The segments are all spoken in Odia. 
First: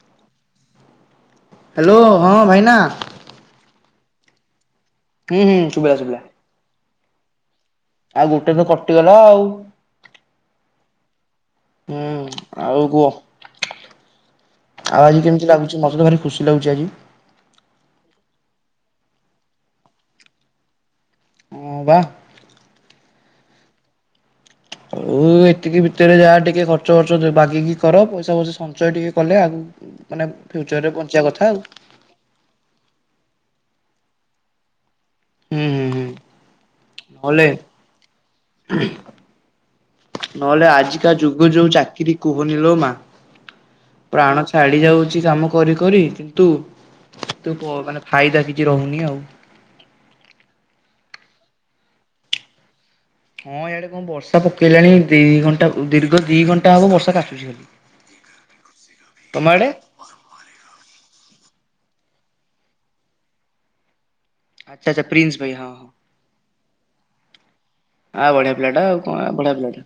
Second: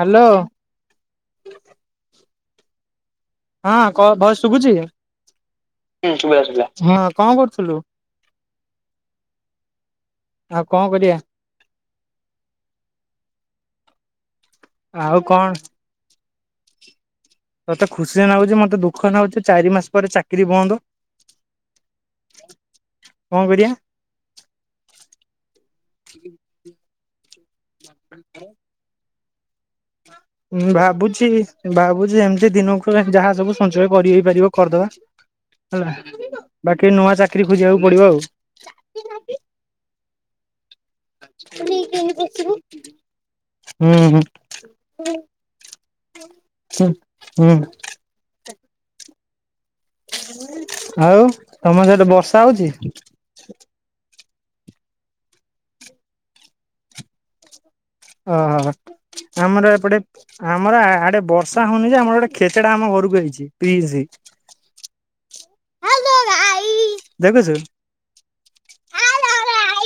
ହ୍ୟାଲୋ। ହ୍ୟାଲୋ ହଁ ଭାଇନା। ହଁ କ ଭଏସ୍ ଶୁଭୁଛି ହୁଁ ସୁଵିଲା ସୁଵିଲା କଣ କରୁଥିଲୁ? ଆଉ ଗୋଟେ ତ କଟିଗଲା ଆଉ। ଆଉ କଣ କରିବା। ହୁଁ ଆଉ କୁହ? ଆଉ ଆଜି କେମିତି ଲାଗୁଛି ମତେ ତ ଭାରି ଖୁସି ଲାଗୁଛି ଆଜି। ତତେ ଖୁସିରେ ନାଗୁଛି ମତେ ଦୁଃଖରେ ନାଗୁଛି ଚାରି ମାସ ପରେ ଚାକିରି ବନ୍ଦ। ହୁଁ ବା। କଣ କରିବା? ଆଉ ଏତିକି ଭିତରେ ଯାହା ଟିକେ ଖର୍ଚ୍ଚ ଫର୍ଚ୍ଚ ବାଗେଇକି କର ପଇସା ଫଇସା ସଞ୍ଚୟ ଟିକେ କଲେ ଆଗକୁ ମାନେ ଫ୍ୟୁଚରରେ ବଞ୍ଚିବା ଭାବୁଛି କଥା ଆଉ। ଭାବୁଛି ଏମ୍ ତି ଦିନକୁ ଖୋଲା ଯାହା ସବୁ ସଞ୍ଚୟ କରି ହେଇପାରିବ କରିଦବା ହୁଁ ହୁଁ ହୁଁ ହେଲା। ବାକି ନୂଆ ନହେଲେ ଚାକିରି ଖୋଜିବାକୁ ପଡିବ ଆଉ। ନହେଲେ ଆଜି ଆଜିକା ଯୁଗ ଯୋଉ ଚାକିରି କୁହନି ଲୋ ମା। ହୁଁ ହୁଁ ହୁଁ। ପ୍ରାଣ ଛାଡି ଯାଉଛି କାମ କରି କରି କିନ୍ତୁ ହୁଁ ତୁ ପୁ ଫାଇଦା କିଛି ରହୁନି ଆଉ। ଆଉ ତମର ସେପଟେ ବର୍ଷା ହଉଛି? ହଁ ଇଆଡେ କଣ ବର୍ଷା ପକେଇଲାଣି ଦି ଘଣ୍ଟା ଦୀର୍ଘ ଦି ଘଣ୍ଟା ହବ ବର୍ଷା କାଚୁଛି ଖାଲି। ଓହୋ ତମ ଆଡେ ଆମର ଏପଟେ ଆମର ଆଡେ ବର୍ଷା ହଉନି ଯେ ଆମର ଗୋଟେ ଖେଚେଡା ଆମ ଘରକୁ ଆଇଛିି ପ୍ରିନ୍ସ୍। ଆଚ୍ଛା ଆଚ୍ଛା ପ୍ରିନ୍ସ ଭାଇ ହଁ। ଦେଖୁଚୁ। ଆ ବଢିଆ ପିଲାଟା ଆଉ କଣ ବଢିଆ ପିଲାଟା।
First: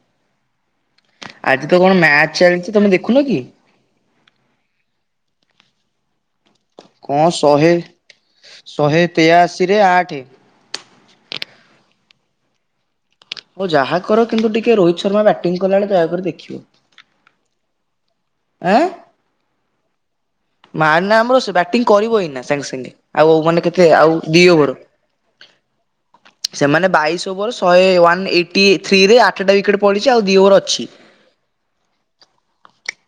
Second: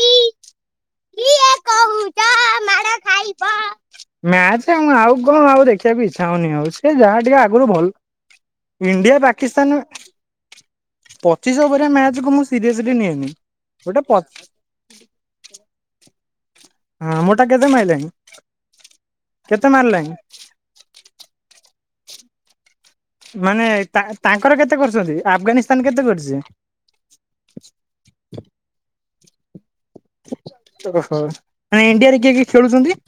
କିଏ ଆଜି ତ କଣ କହୁଛ ମ୍ୟାଚ୍ ଚାଲିଛି ତମେ ଦେଖୁନ କି? ମ୍ୟାଚ ଆଉଁ ଆଗ ଆଉ ଦେଖିବାକୁ ଇଚ୍ଛା ହଉନି ଆଉ। ସେ କଣ ଯାହା ଟିକେ ଆଗରୁ ଶହେ ଭଲ ଶହେ ଇଣ୍ଡିଆ ତେୟାଅଶୀରେ ପାକିସ୍ତାନ ଆଠେ। ପଚିଶ ଓଭରିଆ ମ୍ୟାଚ୍ କୁ ମୁଁ ସିରିଏସଲି ନିଏନି। ହଉ ଯାହା ଗୋଟେ ପ କର କିନ୍ତୁ ଟିକେ ରୋହିତ ଶର୍ମା ବ୍ୟାଟିଂ କଲା ବେଳେ ଦୟାକରି ଦେଖିବ। ହଁ ମୋଟା କେତେ ମାଇଲେଣି? ଆଁଏ ମାରନା ଆମର ସେ ବ୍ୟାଟିଂ କରିବ ଏଇନା ସାଙ୍ଗେ ସାଙ୍ଗେ। ଆଉ ମାନେ କେତେ ତା ଆଉ? ଦି ତାଙ୍କର ଓଭର କେତେ କରୁଛନ୍ତି ଆଫଗାନିସ୍ତାନ କେତେ କରିଛି ସେମାନେ ବାଇଶ ଓଭର ଶହେ ୱାନ୍ ଏ ଟି ଥ୍ରୀରେ ଆଠଟା ୱିକେଟ ପଡିଛି ଆଉ ଦି ଓଭର ଅଛି। ନାଇଁ ଇଣ୍ଡିଆରେ କିଏ କିଏ ଖେଳୁଛନ୍ତି?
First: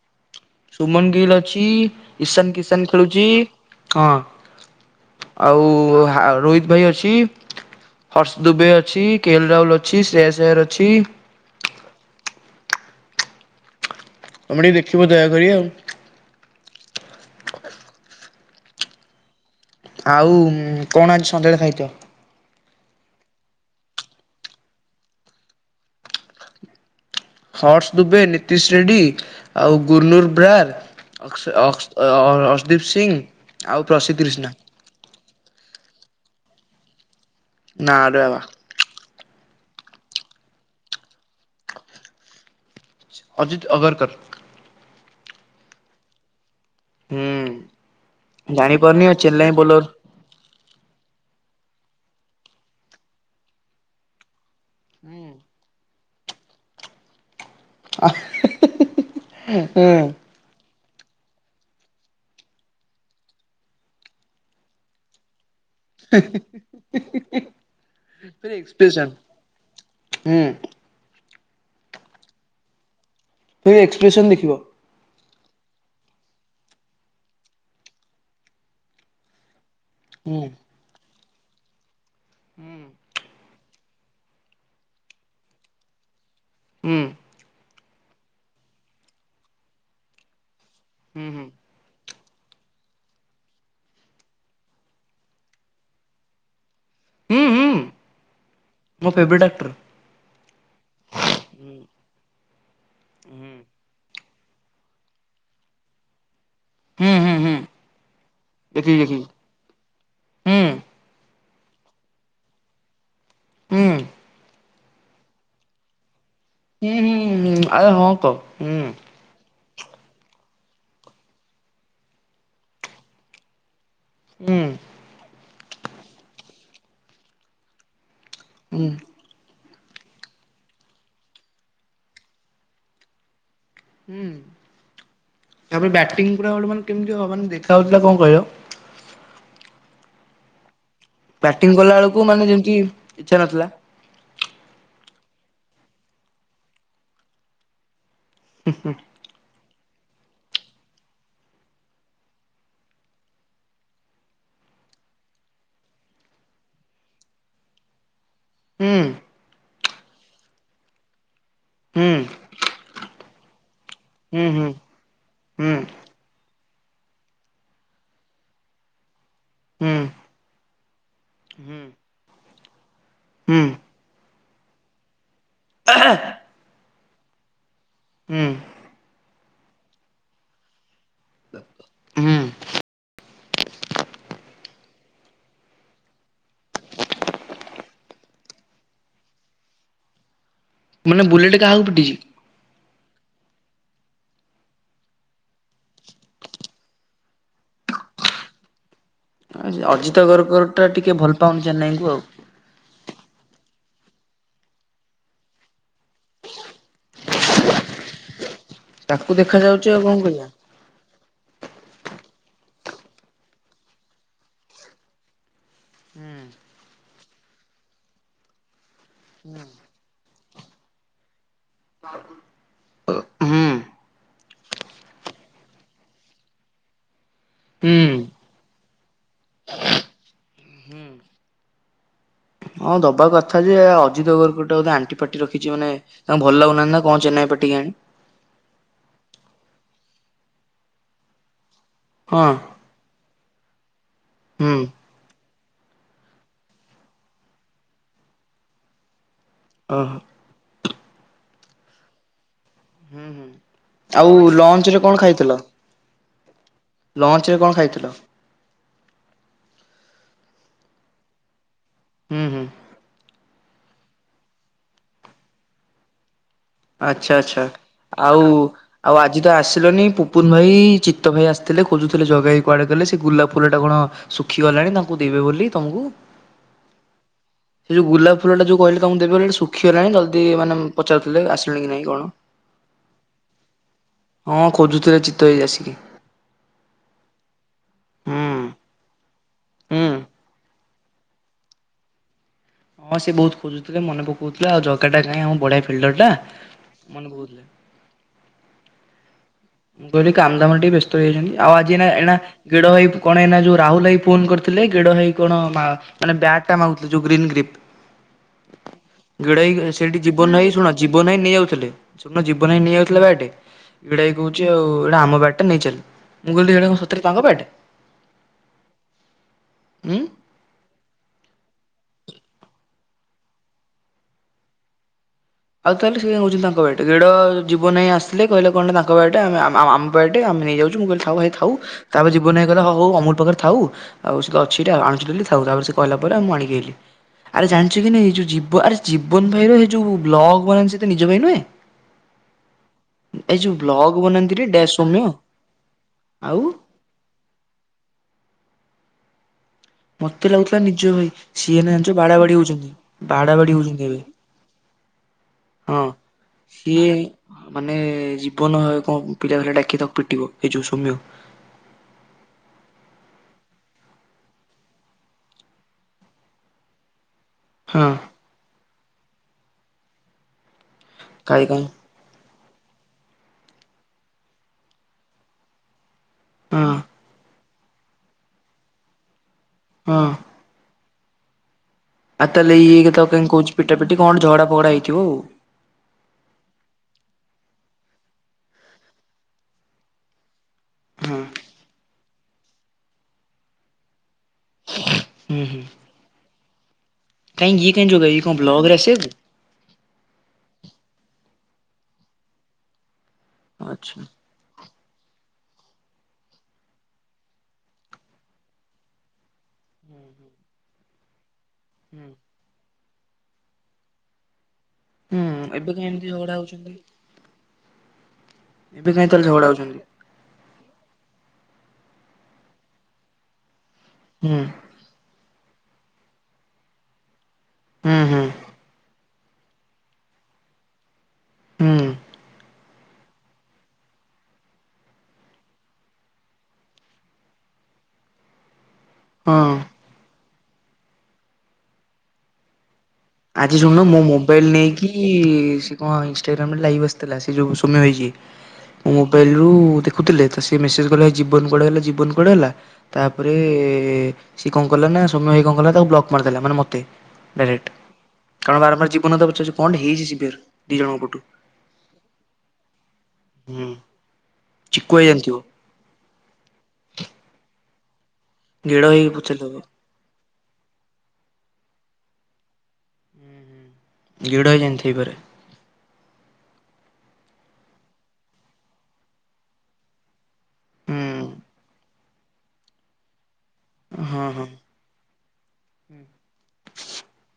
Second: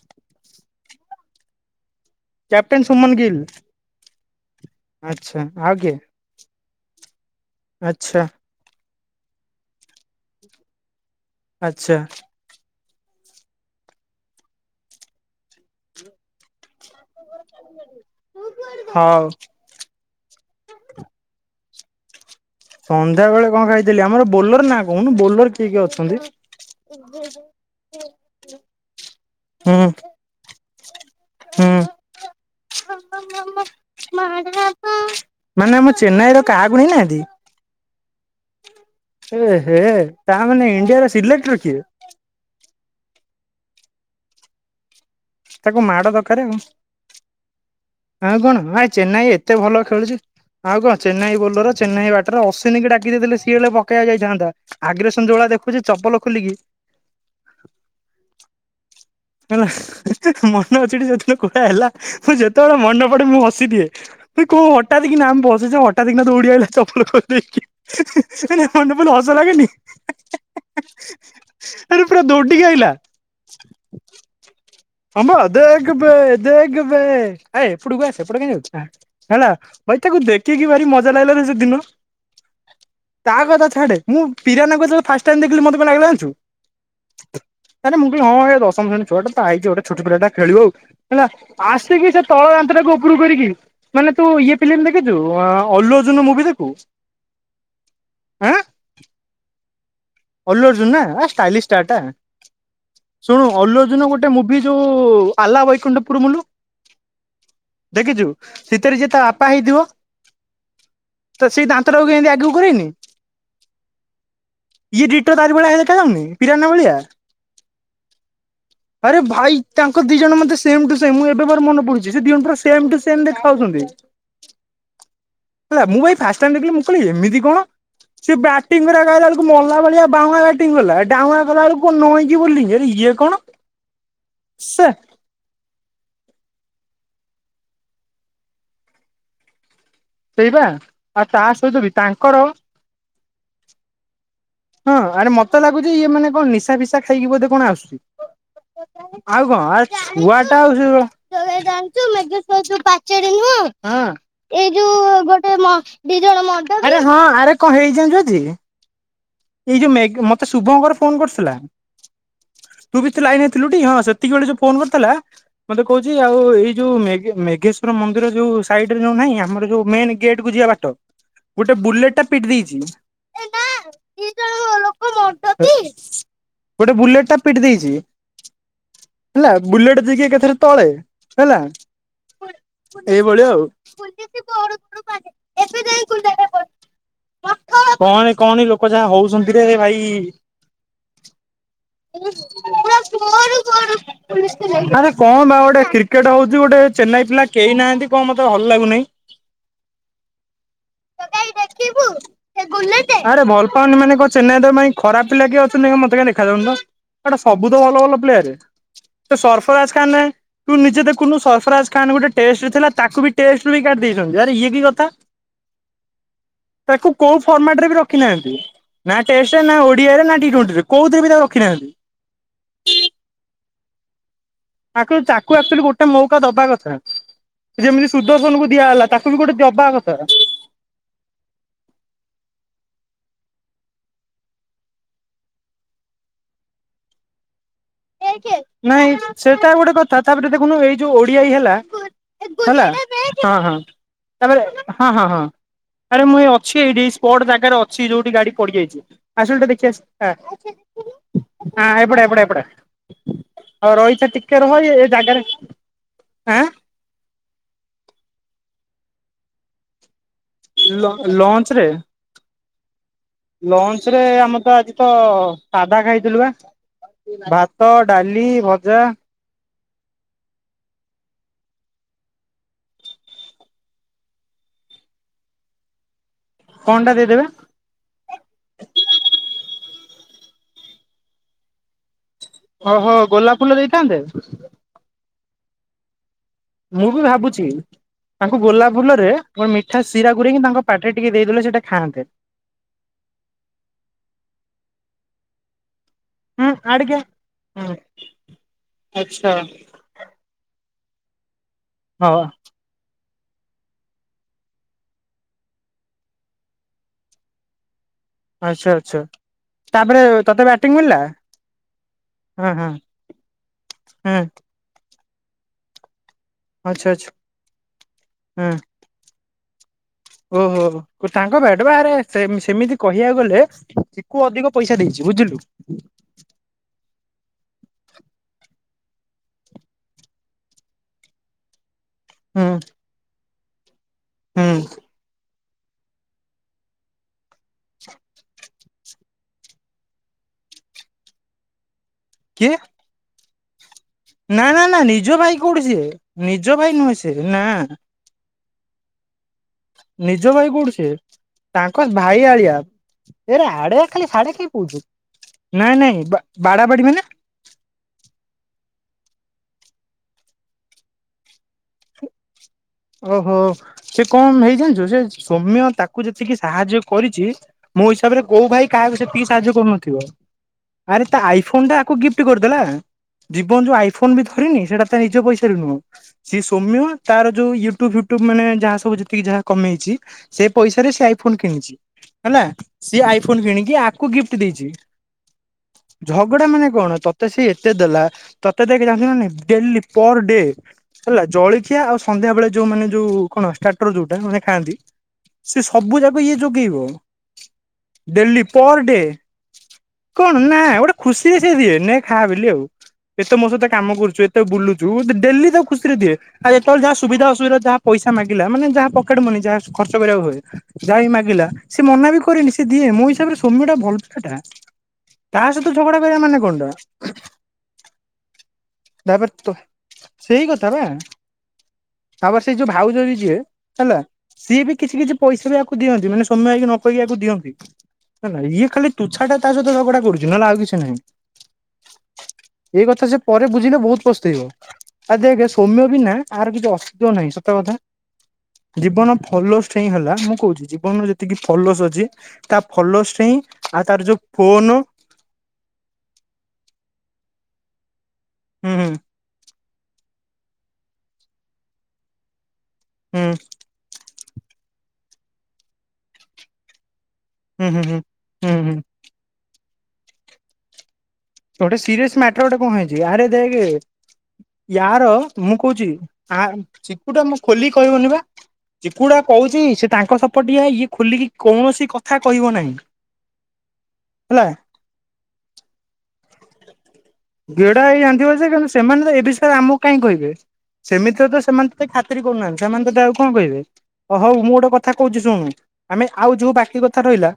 ସୁମନ ଡିଲ୍ ଅଛି ଇଶାନ୍ କ୍ୟାପ୍ଟେନ କିସାନ୍ ସୁମନ ଖେଳୁଛି ଗିଲ୍ ହଁ। ଆଚ୍ଛା ଆଉ କିଏ ହାଁ ରୋହିତ ଭାଇ ଅଛି। ଆଚ୍ଛା ହର୍ସ ଦୁବେ ଅଛି କେଲ୍ ରାହୁଲ ଅଛି ଶ୍ରେୟାସ୍ ଆୟର ଅଛି। ଆଚ୍ଛା। ତମେ ଟିକେ ଦେଖିବ ଦୟାକରି ଆଉ। ହଉ। ଆଉ କଣ ଆଜି ସନ୍ଧ୍ୟାବେଳେ ଖାଇଚ? ସନ୍ଧ୍ୟା ବେଳେ କଣ ଖାଇଥିଲି? ଆମର ବୋଲର ନାଁ କହୁନୁ ବୋଲର କିଏ କିଏ ଅଛନ୍ତି? ହର୍ସ ଦୁବେ ନୀତିଶ ରେଡ୍ଡୀ ହୁଁ ଆଉ ଗୁର୍ନୁର ବ୍ରାର। ଅକ୍ସ ହୁଁ। ଅକ୍ସ ଅ ଅର୍ସଦୀପ ସିଂ ଆଉ ପ୍ରସିଦ୍ ତ୍ରିଷ୍ଣ। ଆଁ ମାନେ ଆମ ଚେନ୍ନାଇ ର କାହାକୁ ନେଇଁ ନାହାନ୍ତି। ନାଁରେ ବାଃ ବାଃ। ଏଁ ହେଁ ତା ମାନେ ଇଣ୍ଡିଆର ସିଲେକ୍ଟର କିଏ? ଅଜିତ୍ ଅଗରକର। ତାକୁ ମାଡ ଦରକାର ଆଉ। ହୁଁ ଆଉ କଣ ହାଁଇ ଜାଣିପାରୁନି ଆଉ ଚେନ୍ନାଇ ଏତେ ବୋଲର ଭଲ ଖେଳୁଛି। ଆଉ କଣ ଚେନ୍ନାଇ ବୋଲର ଚେନ୍ନାଇ ବ୍ୟାଟରେ ଅଶ୍ୱିନୀକି ଡାକି ଦେଇଥିଲେ ସିଏ ହେଲେ ପକାଇବାକୁ ଯାଇଥାନ୍ତା। ଆଗ୍ରେସନ ଯଉଁଭଳିଆ ଦେଖୁଛି ଚପଲ ଖୋଲିକି। ଆଁ ହେଁ ହେଁ ହିଁ ହିଁ ହିଁ। ହେଲା ହେଁ ହେଁ ମନ ଅଛିଟି ସେଦିନ କଉଁଭଳିଆ ହେଲା ମୁଁ ଯେତେବେଳେ ମନେ ପଡେ ମୁଁ ହସିଦିଏ। ଏଁ କୋଉଁ ହଠାତ୍ କିନା ଆମେ ବସିଛେ ହଟାତ୍ କିନା ଦଉଡ଼ିଆଇଲା ଚପଲ ଖୋଲିଦେଇକି ହେଁ ହେଁ ହିଁ ମନେ ପଇଲେ ହୁଁ ହସ ଲାଗେନି। ହିଁ ହିଁ। ହୁଁ। ଏଁହାଁ ଏଁହାଁ ଆରେ ପୁରା ଦୌଡ଼ିକି ଆଇଲା। କହିବେ ଏକ୍ସପ୍ରେସନ ଦେଖିବ। ହଁବ ଦେଖେବେ ଦେଖେବେ ହେଏଁ ଏପଟକୁ ଆ ସେପଟ କୁ କାହିଁ ଯାଉଛୁ ଆ ହେଲା। ଭାଇ ତାକୁ ହୁଁ। ଦେଖିକି ଭାରି ମଜା ଲାଗିଲା ନାଁ ସେଦିନ ହୁଁ। ତା କଥା ଛାଡେ। ମୁଁ ପିରାନା କୁ ଯେତେବେଳେ ଫାଷ୍ଟ ଟାଇମ ଦେଖିଲି ମୋତେ କଣ ଲାଗିଲା ଜାଣିଛୁ? ହୁଁ। ଥୂ ନାଁ ନାଁ ମୁଁ ବି ହଁ ବେ ଦଶମ ଶ୍ରେଣୀ ଛୁଆଟା ତୁ ତ ଆଇଛୁ ଗୋଟେ ଛୋଟ ପିଲାଟା ଖେଳୁ ହୁଁ ହେଲା ଆସିକି ଯେ ତଳ ଦାନ୍ତ ଟାକୁ ଉପରକୁ କରିକି ମାନେ ତୁ ଇଏ ଫିଲ୍ମ ଦେଖିଛୁ ଉଁମଁ ଅଲ୍ଲୁଅର୍ଜୁନର ମୁଭି ଦେଖୁ? ହୁଁ ହୁଁ। ମୋ ଫେବରାଇଟ୍ ଆଡକ୍ଟର। ଅଲ୍ଲୁଅର୍ଜୁନ ନାଁ ହେଁ ଷ୍ଟାଇଲିଶ ଷ୍ଟାର ଟା ଶୁଣୁ ଅଲ୍ଲୁଅର୍ଜୁନର ଗୋଟେ ଗୋଟେ ମୁଭି ଯୋଉଁ ଆଲ୍ଲା ବୈକୁଣ୍ଠପୁର ମୁୁଲୁ। ହୁଁ ହୁଁ ଦେଖିଛୁ। ଦେଖିବି ସେଥିରେ ଯିଏ ତା ଦେଖିବି ବା ପା ହେଇଥିବ ହୁଁ ତ ସେଇ ଦାନ୍ତଟାକୁ ଏମତି ଆଗକୁ କରେନି। ହୁଁ। ଇଏ ଦିଟୋ ତାରି ଭଳି ଦେଖାଯାଉନି? ହୁଁ ହୁଁ ଆରେ ହଁ ତ ହୁଁ। ଆରେ ଭାଇ ତାଙ୍କ ଦି ଜଣ ମତେ ସେମ୍ ଟୁ ସେମ୍ ମୁଁ ଏବେ ମୋର ମନେ ପଡୁଛି ସେ ଦି ଜଣ ପୁରା ସେମ୍ ଟୁ ସେମ୍ ଦେଖାଯାଉଛନ୍ତି। ହୁଁ। ହେଲା ମୁଁ ଭାଇ ଫାଷ୍ଟ ଟାଇମ ଦେଖିଲି ମୁଁ କହିଲି ଏମିତି କଣ ସେ ବ୍ୟାଟିଂ ହୁଁ କରିଆକୁ ଆଇଲା ବେଳକୁ ମଲା ଭଳିଆ ବାଉଁଆ ବ୍ୟାଟିଂ କଲା ଡାଉଁଆ କଲାବେଳକୁ ନଇଁ କି ବୋଲିଙ୍ଗ ଆରେ ଇଏ କଣ। ହୁଁ। ସେ। ତାପରେ ବ୍ୟାଟିଂ ପୁରା ବେଳକୁ କେମିତି ହବ ଦେଖା ହଉଥିଲା କଣ କହିବ? ପିଇବା। ବ୍ୟାଟିଂ କଲାବେଳକୁ ମାନେ ଯେମିତି ଇଚ୍ଛା ନଥିଲା। ହଁ ଆରେ ମତେ ଲାଗୁଛି ଇଏ ମାନେ କଣ ନିଶା ଫିସା ଖାଇକି ବୋଧେ କଣ ଆସୁଛି। ଆଉ କଣ ଆ ଛୁଆ ଟା ଆଉ ସେଇଭ୍ ଜାଣିଚୁ [inaudible] ପାଚେରୀ ନୁହଁ। ହଁ ଏଇ ଯୋଉ ଗୋଟେ ମ ଦି ଜଣ ମଦ, ଆରେ ହଁ ଆରେ କଣ ହେଇଛି ଜାଣିଛୁ ଆଜି। ହୁଁ। ଏଇ ଯୋଉ ମେଗ୍ ମତେ ଶୁଭଙ୍କର ଫୋନ କରୁଥିଲା। ହୁଁ। ତୁ ବି ତ ଲାଇନ ରେ ଥିଲୁ ଟି ହଁ ସେତିକି ହୁଁ ବେଳେ ଯୋଉ ହୁଁ ଫୋନ କରିଥିଲା ହୁଁ ମତେ କହୁଛି ଆଉ ଏଇ ଯୋଉ ମେଘ୍ ମେଘେଶ୍ଵର ମନ୍ଦିର ଯୋଉ ସାଇଡରେ ଯୋଉ ନାହିଁ ଆମର ଯୋଉ ହୁଁ। ମେନ୍ ଗେଟ୍ କୁ ଯିବା ବାଟ ଗୋଟେ ହୁଁ ବୁଲେଟ ଟା ପିଟି ଦେଇଛି। ଦି ଜଣ ଲୋକ ମଦ ପି। ଗୋଟେ ବୁଲେଟ ଟା ପିଟି ଦେଇଛି। ହୁଁ ହେଲା ବୁଲେଟ ଦେଇକି ଏକାଥରେ ତଳେ ହେଲା। ହୁଁ ଏଇଭଳିଆ ଆଉ। [unintelligible] କହନି କହନି ଲୋକ ଯାହା ହଉଛନ୍ତି ରେ ଭାଇ। ମାନେ ବୁଲେଟ କାହାକୁ ପିଟିଛି? ଆରେ କଣ ବା ଗୋଟେ କ୍ରିକେଟ ହଉଛି ଗୋଟେ ଚେନ୍ନାଇ ପିଲା କେହି ନାହାନ୍ତି କଣ ମତେ ଭଲ ଲାଗୁନାହିଁ। ଅଜିତ ଗରଗର୍ ଟା ଟିକେ ଭଲ ପାଉନି ଚେନ୍ନାଇଙ୍କୁ ଆଉ। ଆରେ ଭଲ ପାଉନି ମାନେ କଣ ଚେନ୍ନାଇ ତ ପାଇଁ ଖରାପ ପିଲା କିଏ ଅଛନ୍ତି ମତେ କାହିଁ ଦେଖାଯାଉନି ତ। ଏଟା ସବୁ ତ ଭଲ ଭଲ ପ୍ଲେୟାର ତାକୁ ସେ ଦେଖାଯାଉଛି ସର୍ଫରାଜ ଆଉ କଣ ଖାନ କରିବା। ତୁ ନିଜେ ଦେଖୁନୁ ସର୍ଫରାଜ ଖାନ୍ ଗୋଟେ ଟେଷ୍ଟ ଥିଲା ତାକୁ ବି ଟେଷ୍ଟ ରୁ ବି କାଟି ଦେଇଛନ୍ତି ଆରେ ଇଏ କି କଥା। ହୁଁ। ତାକୁ କୋଉ ଫର୍ମାଟ ରେ ବି ରଖିନାହାନ୍ତି ନା ଟେଷ୍ଟ ନା ଓ ଡିଆଇ ରେ ନା ଟି ଟ୍ବେଣ୍ଟି ରେ କୋଉଥିରେ ବି ତାକୁ ରଖିନାହାନ୍ତି। ହୁଁ। ତାକୁ ତାକୁ ଅର୍ଚୋଲି ଗୋଟେ ମଉକା ଦବା କଥା ହୁଁ। ଯେମିତି ସୁଦର୍ଶନଙ୍କୁ ଦିଆ ହେଲା ତା କିନ୍ତୁ ଗୋଟେ ଦବା କଥା। ହୁଁ। ହଁ ଦବା କଥା ଯେ ଅଜିତ ଅଗ୍ରକର ପଟେ ଗୋଟେ ଆଣ୍ଟିପାଟି ରଖିଛି ମାନେ ତାଙ୍କୁ ଭଲ ଲାଗୁନାହାନ୍ତି ନା କଣ ଚେନ୍ନାଇ ପାଟି କେଜାଣି। ନାଇଁ ସେଟା ଗୋଟେ କଥା ତାପରେ ଦେଖୁନୁ ଏଇ ଯୋଉ ଓଡିଆଇ ହେଲା ହଁ ହେଲା ହଁ ହଁ ହୁଁ ତାପରେ ହଁ ହଁ ହଁ ଆରେ ମୁଁ ଏଇ ଅଛି ଏଇଠି ସ୍ପଟ୍ ଜାଗାରେ ଅଛି ଯୋଉଠି ଗାଡି ପଡିଯାଇଛି ଆସଲୁ ଟିକେ ଦେ ଓହୋ ଚେଷ୍ଟା, ହଁ ଏପଟେ ଏପଟେ ଏପଟେ। ହୁଁ ହୁଁ, ରହିଥା ଆଉ ଟିକେ ରହ ଲଞ୍ଚରେ ଏ କଣ ଜାଗାରେ ଖାଇଥିଲ? ଆଁ ଲଞ୍ଚରେ କଣ ଖାଇଥିଲ? ଲ ଲଞ୍ଚରେ? ହୁଁ ହୁଁ। ଲଞ୍ଚରେ ଆମେ ତ ଆଜି ତ ସାଧା ଖାଇଥିଲୁ ବା। ଆଚ୍ଛା ଆଚ୍ଛା ଭାତ, ଆଉ ଡାଲି, ଭଜା। ଆଉ ଆଜି ତ ଆସିଲନି ପୁପୁନ୍ ଭାଇ ଚିତ୍ତ ଭାଇ ଆସିଥିଲେ ଖୋଜୁଥିଲେ ଜଗା ଭାଇ କୁଆଡ଼େ ଗଲେ ସେ ଗୁଲାପ୍ ଫୁଲଟା କଣ ଶୁଖିଗଲାଣି ତାଙ୍କୁ ଦେବେ ବୋଲି ତମକୁ। କଅଁଟା ଦେଇଦେବେ? ସେ ଯୋଉ ଗୁଲାପ ଫୁଲଟା ଯୋଉ କହିଲେ ତମକୁ ଦେବେ ବୋଲି ଶୁଖିଗଲାଣି ଜଲ୍ଦି ମାନେ ପଚାରୁଥିଲେ ଆସିଲଣି କି ନାଇଁ କଣ। ଓହୋ ଗୋଲାପ ଫୁଲ ଦେଇଥାନ୍ତେ? ହଁ ଖୋଜୁଥିଲେ ଚି ତ୍ତ ଭାଇ ଆସିକି। ମୁଁ ବି ଭାବୁଛି, ହୁଁ ତାଙ୍କୁ ଗୋଲାପ ଫୁଲରେ ଗୋଟେ ମିଠା ହୁଁ। ସିରା ଗୁରେଇକି ତାଙ୍କ ପାଟିରେ ଟିକେ ଦେଇଦେଲେ ସେଟା ଖାଆନ୍ତେ। ହଁ ସେ ବହୁତ ଖୋଜୁଥିଲେ, ମନେ ପକଉଥିଲେ ଆଉ ଜଗାଟା କାଇଁ ଆଉ ବଢ଼ିଆ ଫିଲ୍ଡରଟା। ହୁଁ ଆଉ ଟିକେ, ମନେ ପକଉଥିଲେ। ହୁଁ ଆଚ୍ଛା। ମୁଁ କହିଲି କାମଦାମରେ ଟିକେ ବ୍ୟସ୍ତ ହେଇଯାଇଛନ୍ତି, ଆଉ ଆଜି ଏଇନା ଏଣା ହଁ ଗେଡ଼ ଭାଇ କଣ ଏଇନା ଯୋଉ ରାହୁଲ୍ ଭାଇ ଫୋନ୍ କରିଥିଲେ ଗେଡ଼ ଭାଇ କଣ ମା ମାନେ ବ୍ୟାଟ୍ ଟା ମାଗୁଥିଲେ ଯୋଉ ଗ୍ରୀନ୍ ଗ୍ରୀପ୍। ଆଚ୍ଛା ଆଚ୍ଛା ଗେଡ଼ ଭାଇ ସେଇଠି ତାପରେ ଜୀବନ ତତେ ଭାଇ ଶୁଣ ବ୍ୟାଟିଂ ମିଳିଲା ଜୀବନ ଭାଇ ନେଇଯାଉଥିଲେ, ଶୁଣୁନ ଜୀବନ ହଁ ଭାଇ ହଁ ନେଇଯାଉଥିଲେ ବ୍ୟାଟ୍। ଗେଡ଼ା ଭାଇ ହୁଁ କହୁଛି ଆଉ ଏଇଟା ଆମ ବ୍ୟାଟ୍ ଟା ନେଇ ଚାଲେ, ମୁଁ କହିଲି ଏଟା କଣ ଆଚ୍ଛା ସତରେ ଆଚ୍ଛା। ତାଙ୍କ ବ୍ୟାଟ୍? ଉଁ। ଓହୋ, କ ତାଙ୍କ ବ୍ୟାଟ୍ ପା ଆରେ ସେମ୍ ସେମିତି କହିବାକୁ ଗଲେ ଚିକୁ ଅଧିକ ପଇସା ଦେଇଛି ବୁଝିଲୁ। ଆଉ ତାହେଲେ ସିଏ କାଇଁ କହୁଛନ୍ତି ତାଙ୍କ ବ୍ୟାଟ୍, ଗେଡ ଜୀବନ ଭାଇ ଆସିଥିଲେ କହିଲେ କଣ ନା ତାଙ୍କ ବ୍ୟାଟ୍ ଆମେ [unintelligible] ଆମ ବ୍ୟାଟ୍ ଆମେ ନେଇଯାଉଛୁ, ମୁଁ କହିଲି ଥାଉ ଭାଇ। ଥାଉ, ତାପରେ ଜୀବନ ଭାଇ ହୁଁ କହିଲା ହଉ ହଉ ଅମୁଲ୍ ପାଖରେ ଥାଉ ଆଉ ସେତ ହୁଁ ଅଛିଟା ଆଣୁଛି ଡ଼େଲି ଥାଉ ତାପରେ ସେ କହିଲା ପରେ ଆଉ ମୁଁ ଆଣିକି ଆଇଲି, ଆରେ ଜାଣିଛୁ କି ନାଇଁ ଏ ଯୋଉ ଜୀବ ଆରେ ଜୀବନ ଭାଇର ହେ ଯୋଉ ବ୍ଲଗ୍ ବନାନ୍ତି ସେ ତା ନିଜ ଭାଇ ନୁହେଁ? କିଏ? ଏ ଯୋଉ ବ୍ଲଗ ବନାନ୍ତିରେ ନା, ନା, ଡ୍ୟାସ ନା, ସୌମ୍ୟ ନିଜ ଭାଇ କୋଉଠି ସିଏ, ଆଉ ନିଜ ଭାଇ ନୁହେଁ ସେ ନାଁ। ମତେ ନିଜ ଭାଇ ଲାଗୁଥିଲା କୋଉଠି ନିଜ ସିଏ ଭାଇ ସିଏ ନା ତାଙ୍କ ଜାଣିଛ ବାଡା ଭାଇ ବାଡି ଆଳିଆ, ହଉଛନ୍ତି ବାଡା ଏରା ବାଡି ଆଡେ ହଉଛନ୍ତି ଆ ଏବେ ଖାଲି ସାଡେ କି କହୁଥିଲି, ନାଇଁ ହଁ ନାଇଁ ବା ବାଡ଼ାବାଡି ସିଏ ମାନେ? ମାନେ ଜୀବନ ହ କଣ ପିଲା ଫିଲା ଡାକି ତାକୁ ପିଟିବ ଏଇ ଯୋଉ ସୌମ୍ୟ। ଓହୋ, ସେ କଣ ହେଇଚି ଜାଣିଛୁ ସେ ସୌମ୍ୟ ତାକୁ ଯେତିକି ସାହାଯ୍ୟ କରିଛି ମୋ ହଁ ହିସାବରେ କୋଉ ଭାଇ କାହାକୁ ସେତିକି ସାହାଯ୍ୟ କରୁନଥିବ, ଆରେ ତା କାଳେ କାଇଁ ଆଇଫୋନ୍ ଟା ଆକୁ ଗିଫ୍ଟ କରିଦେଲା, ଜୀବନ ଯୋଉ ଆଇଫୋନ୍ ବି ଧରିନି ସେଇଟା ତା ନିଜ ପଇସାରେ ନୁହଁ। ସେଇ ହଁ ସୌମ୍ୟ ତାର ଯୋଉ ୟୁଟ୍ୟୁବୁ ଫ୍ୟୁଟ୍ୟୁବ ମାନେ ଯହା ସବୁ ଯେତିକି ଯାହା କମେଇଛି। ହଁ ସେ ପଇସାରେ ସେ ଆଇଫୋନ୍ କିଣିଛି। ଆଉ ହେଲା, ତାହେଲେ ଇଏ ତ ସିଏ କାହିଁ ଆଇଫୋନ୍ କହୁଛି ପିଟା କିଣିକି ପିଟି ଆକୁ କଣ ଗିଫ୍ଟ ଝଗଡା ଫଗଡା ଦେଇଚି। ହେଇଥିବ ଆଉ। ଝଗଡ଼ା ମାନେ କଣ ତତେ ସିଏ ଏତେ ଦେଲା। ତୋତେ ଦେଖେ ଜାଣିଚୁନା ନାଇଁ ଡେଲି ପର ଡେ ହଁ ହେଲା ଜଳଖିଆ ଆଉ ସନ୍ଧ୍ୟା ବେଳେ ଯୋଉ ମାନେ ଯୋଉ କଣ ଷ୍ଟାଟର୍ ଯୋଉଟା ମାନେ ଖାଆନ୍ତି ସେ ସବୁ ଯାକ ଇଏ ଯୋଗେଇବ। କାହିଁକି ଇଏ କାହିଁ ଯୋଗାଏ ଇଏ କଣ ଡେଲି ବ୍ଲଗ୍ ରେ ପର ଡେ ଆସିବାକୁ? କଣ ନା ଗୋଟେ ଖୁସିରେ ସେ ଦିଏ ନେ ଖା ବୋଲିି ଆଉ। ଏତେ ମୋ ସହିତ ଆଚ୍ଛା କାମ କରୁଚୁ ଏ ତେ ବୁଲୁଚୁ ଡେ-ଡେଲି ତାକୁ ଖୁସିରେ ଦିଏ। ଆ ଏ ତାେର ଯାହା ସୁବିଧା ଅସୁବିଧା ଯାହା ପଇସା ମାଗିଲା ମାନେ ଯାହା ପକେଟ୍ ମନି ଯାହା ଖର୍ଚ୍ଚ କରିବାକୁ ହୁଏ। ଯାଇ ମାଗିଲା ସେ ହୁଁ ମନା ବି କରେନି ସେ ଦିଏ। ମୋ ହିସାବରେ ସୌମ୍ୟ ଟା ଭଲ ପିଲାଟା। ତା ହୁଁ ଏବେ ସହିତ କାହିଁ ଝଗଡ଼ା ଏମିତି କରିବା ଝଗଡା ମାନେ କଣ ଟା? ହଉଛନ୍ତି? ଏବେ କାହିଁ [unintelligible] ତାହେଲେ ଝଗଡା ତ ହଉଛନ୍ତି? ସେଇ କଥା ବା। ତାପରେ ସେଇ ଯୋଉ ଭାଉଜ ବି ଯିଏ ହେଲା ହୁଁ ସିଏ ବି କିଛି କିଛି ପଇସା ବି ଆକୁ ଦିଅନ୍ତି ମାନେ ସୋମ୍ୟ ଭାଇ କି ନ କହିକି ଆକୁ ଦିଅନ୍ତି ହୁଁ ହୁଁ ହେଲା। ଇଏ ଖାଲି ତୁଛାଟା ତା ସହିତ ଝଗଡ଼ା କରୁଚି ନହଲେ ଆଉ କିଛି ନାହିଁ। ହୁଁ। ଏଇ କଥା ସେ ପରେ ବୁଝିଲେ ବହୁତ ପସ୍ତେଇବ ଆ ଦେଖ ସୌମ୍ୟ ବି ନା ଆର କିଛି ଅସ୍ତ୍ୟ ନାହିଁ ସତ କଥା। ଜୀବନ ହଁ। ଫୋଲସ୍ ଠିଁ ହେଲା ମୁଁ କହୁଚି ଜୀବନରେ ଯେ ତିକି ଫଲୋସ୍ ଅଛି ତା ଫଲୋସ୍ଟ ଆଜି ଶୁଣୁନ ମୋ ମୋବାଇଲ୍ ନେଇକି ଇ, ସେ କଣ ଇନଷ୍ଟଗ୍ରାମରେ ଲାଇଭ୍ ଆସିଥିଲା ସେ ଯୋଉ ସୋମ୍ୟ ଭାଇ ଯିଏ ହୁଁ ମୋବାଇଲ୍ ଲୁ ଦେ ଖୁଥିଲେ ତ ସେ ମେସେଜ୍ କଲା ଜୀବନ କୁଆଡେ ଗଲା ଜୀବନ କୁଆଡେ ଗଲା? ହୁଁ ତାପରେ ଏ, ସେ କଣ କଲାନା ସୌମ୍ୟ ଭାଇ କଣ କଲା ତାକୁ ବ୍ଲକ୍ ମାରି ଦେଲା ମାନେ ମୋତେ। ହୁଁ, ହୁଁ, ହୁଁ। କାରଣ ହୁଁ ବାରବାର ଜୀବନ କଥା ପଚାରୁଛି କଣ ଟେ ହେଇଛି ସିବିୟର୍ ଦି ଜଣଙ୍କ ପଟୁ। ଗୋଟେ ସିରିୟସ୍ ମ୍ୟାଟର୍ ଗୋଟେ କଣ ହେଇଛି। ଆରେ ଦେଖ ହୁଁ ଚିକୁ ଭାଇ ୟାର ଜାଣିଥିବ ମୁଁ କହୁଛି ଆ, ଚିକୁ ଟା ମୁଁ ଖୋଲିିକି କହିବନି ବା ଗେଡ ଭାଇ ଚିକୁ କି ଟା ପଚାରିଦବ। କହୁଛି ସେ ତାଙ୍କ ସପଟିଆ ଇଏ ଖୋଲିକି କୌଣସି କଥା କହିବ ନାହିଁ। ହେଲା ଗେଡା ଭାଇ ଜାଣଥାଇପାରେ। ଗେଡା ଭାଇ ଜାଣିଥିବ ଯେ କିନ୍ତୁ ସେମାନେ ତ ଏ ବିଷୟରେ ଆମକୁ କାହିଁକି କହିବେ? ସେମିତି ତ ହୁଁ ସେମାନେ ତୋତେ ଖା ତିରି କରୁନାହାନ୍ତି, ସେମାନେ ତୋତେ ଆଉ କଣ କହିବେ? ଓ ହଁ ହୋଉ ହଁ ମୁଁ ଗୋଟେ କଥା କହୁଛି ଶୁଣୁ ଆମେ ଆଉ ଯୋଉ ବାକି କଥା ରହିଲା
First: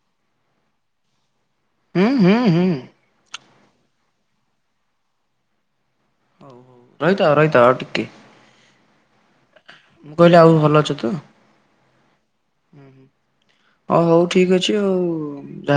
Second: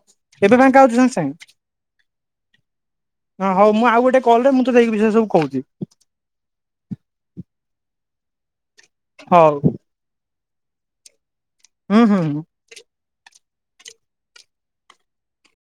ଏବେ ଫାଙ୍କା ଅଛୁ ସାଙ୍ଗ ସାଙ୍ଗ। ଉଁ, ହୁଁ, ହୁଁ। ଅଁ, ହଉ ମୁଁ ଆଉ ଗୋଟେ କଲ୍ ରେ ମୁଁ ତୋତେ ଏଇ ବିଷୟରେ ସବୁ କହୁଛି। ହଉ ହଉ। ରହିଥାଅ ରହିଥାଅ ଆଉ ଟିକେ। ହଉ। ମୁଁ କହିଲି ଆଉ ଭଲ ଅଛ ତ? ଅଁ, ହଁ ମୁଁ ଓ ହଉ ଠିକ ଅଛି ଆଉ ଯା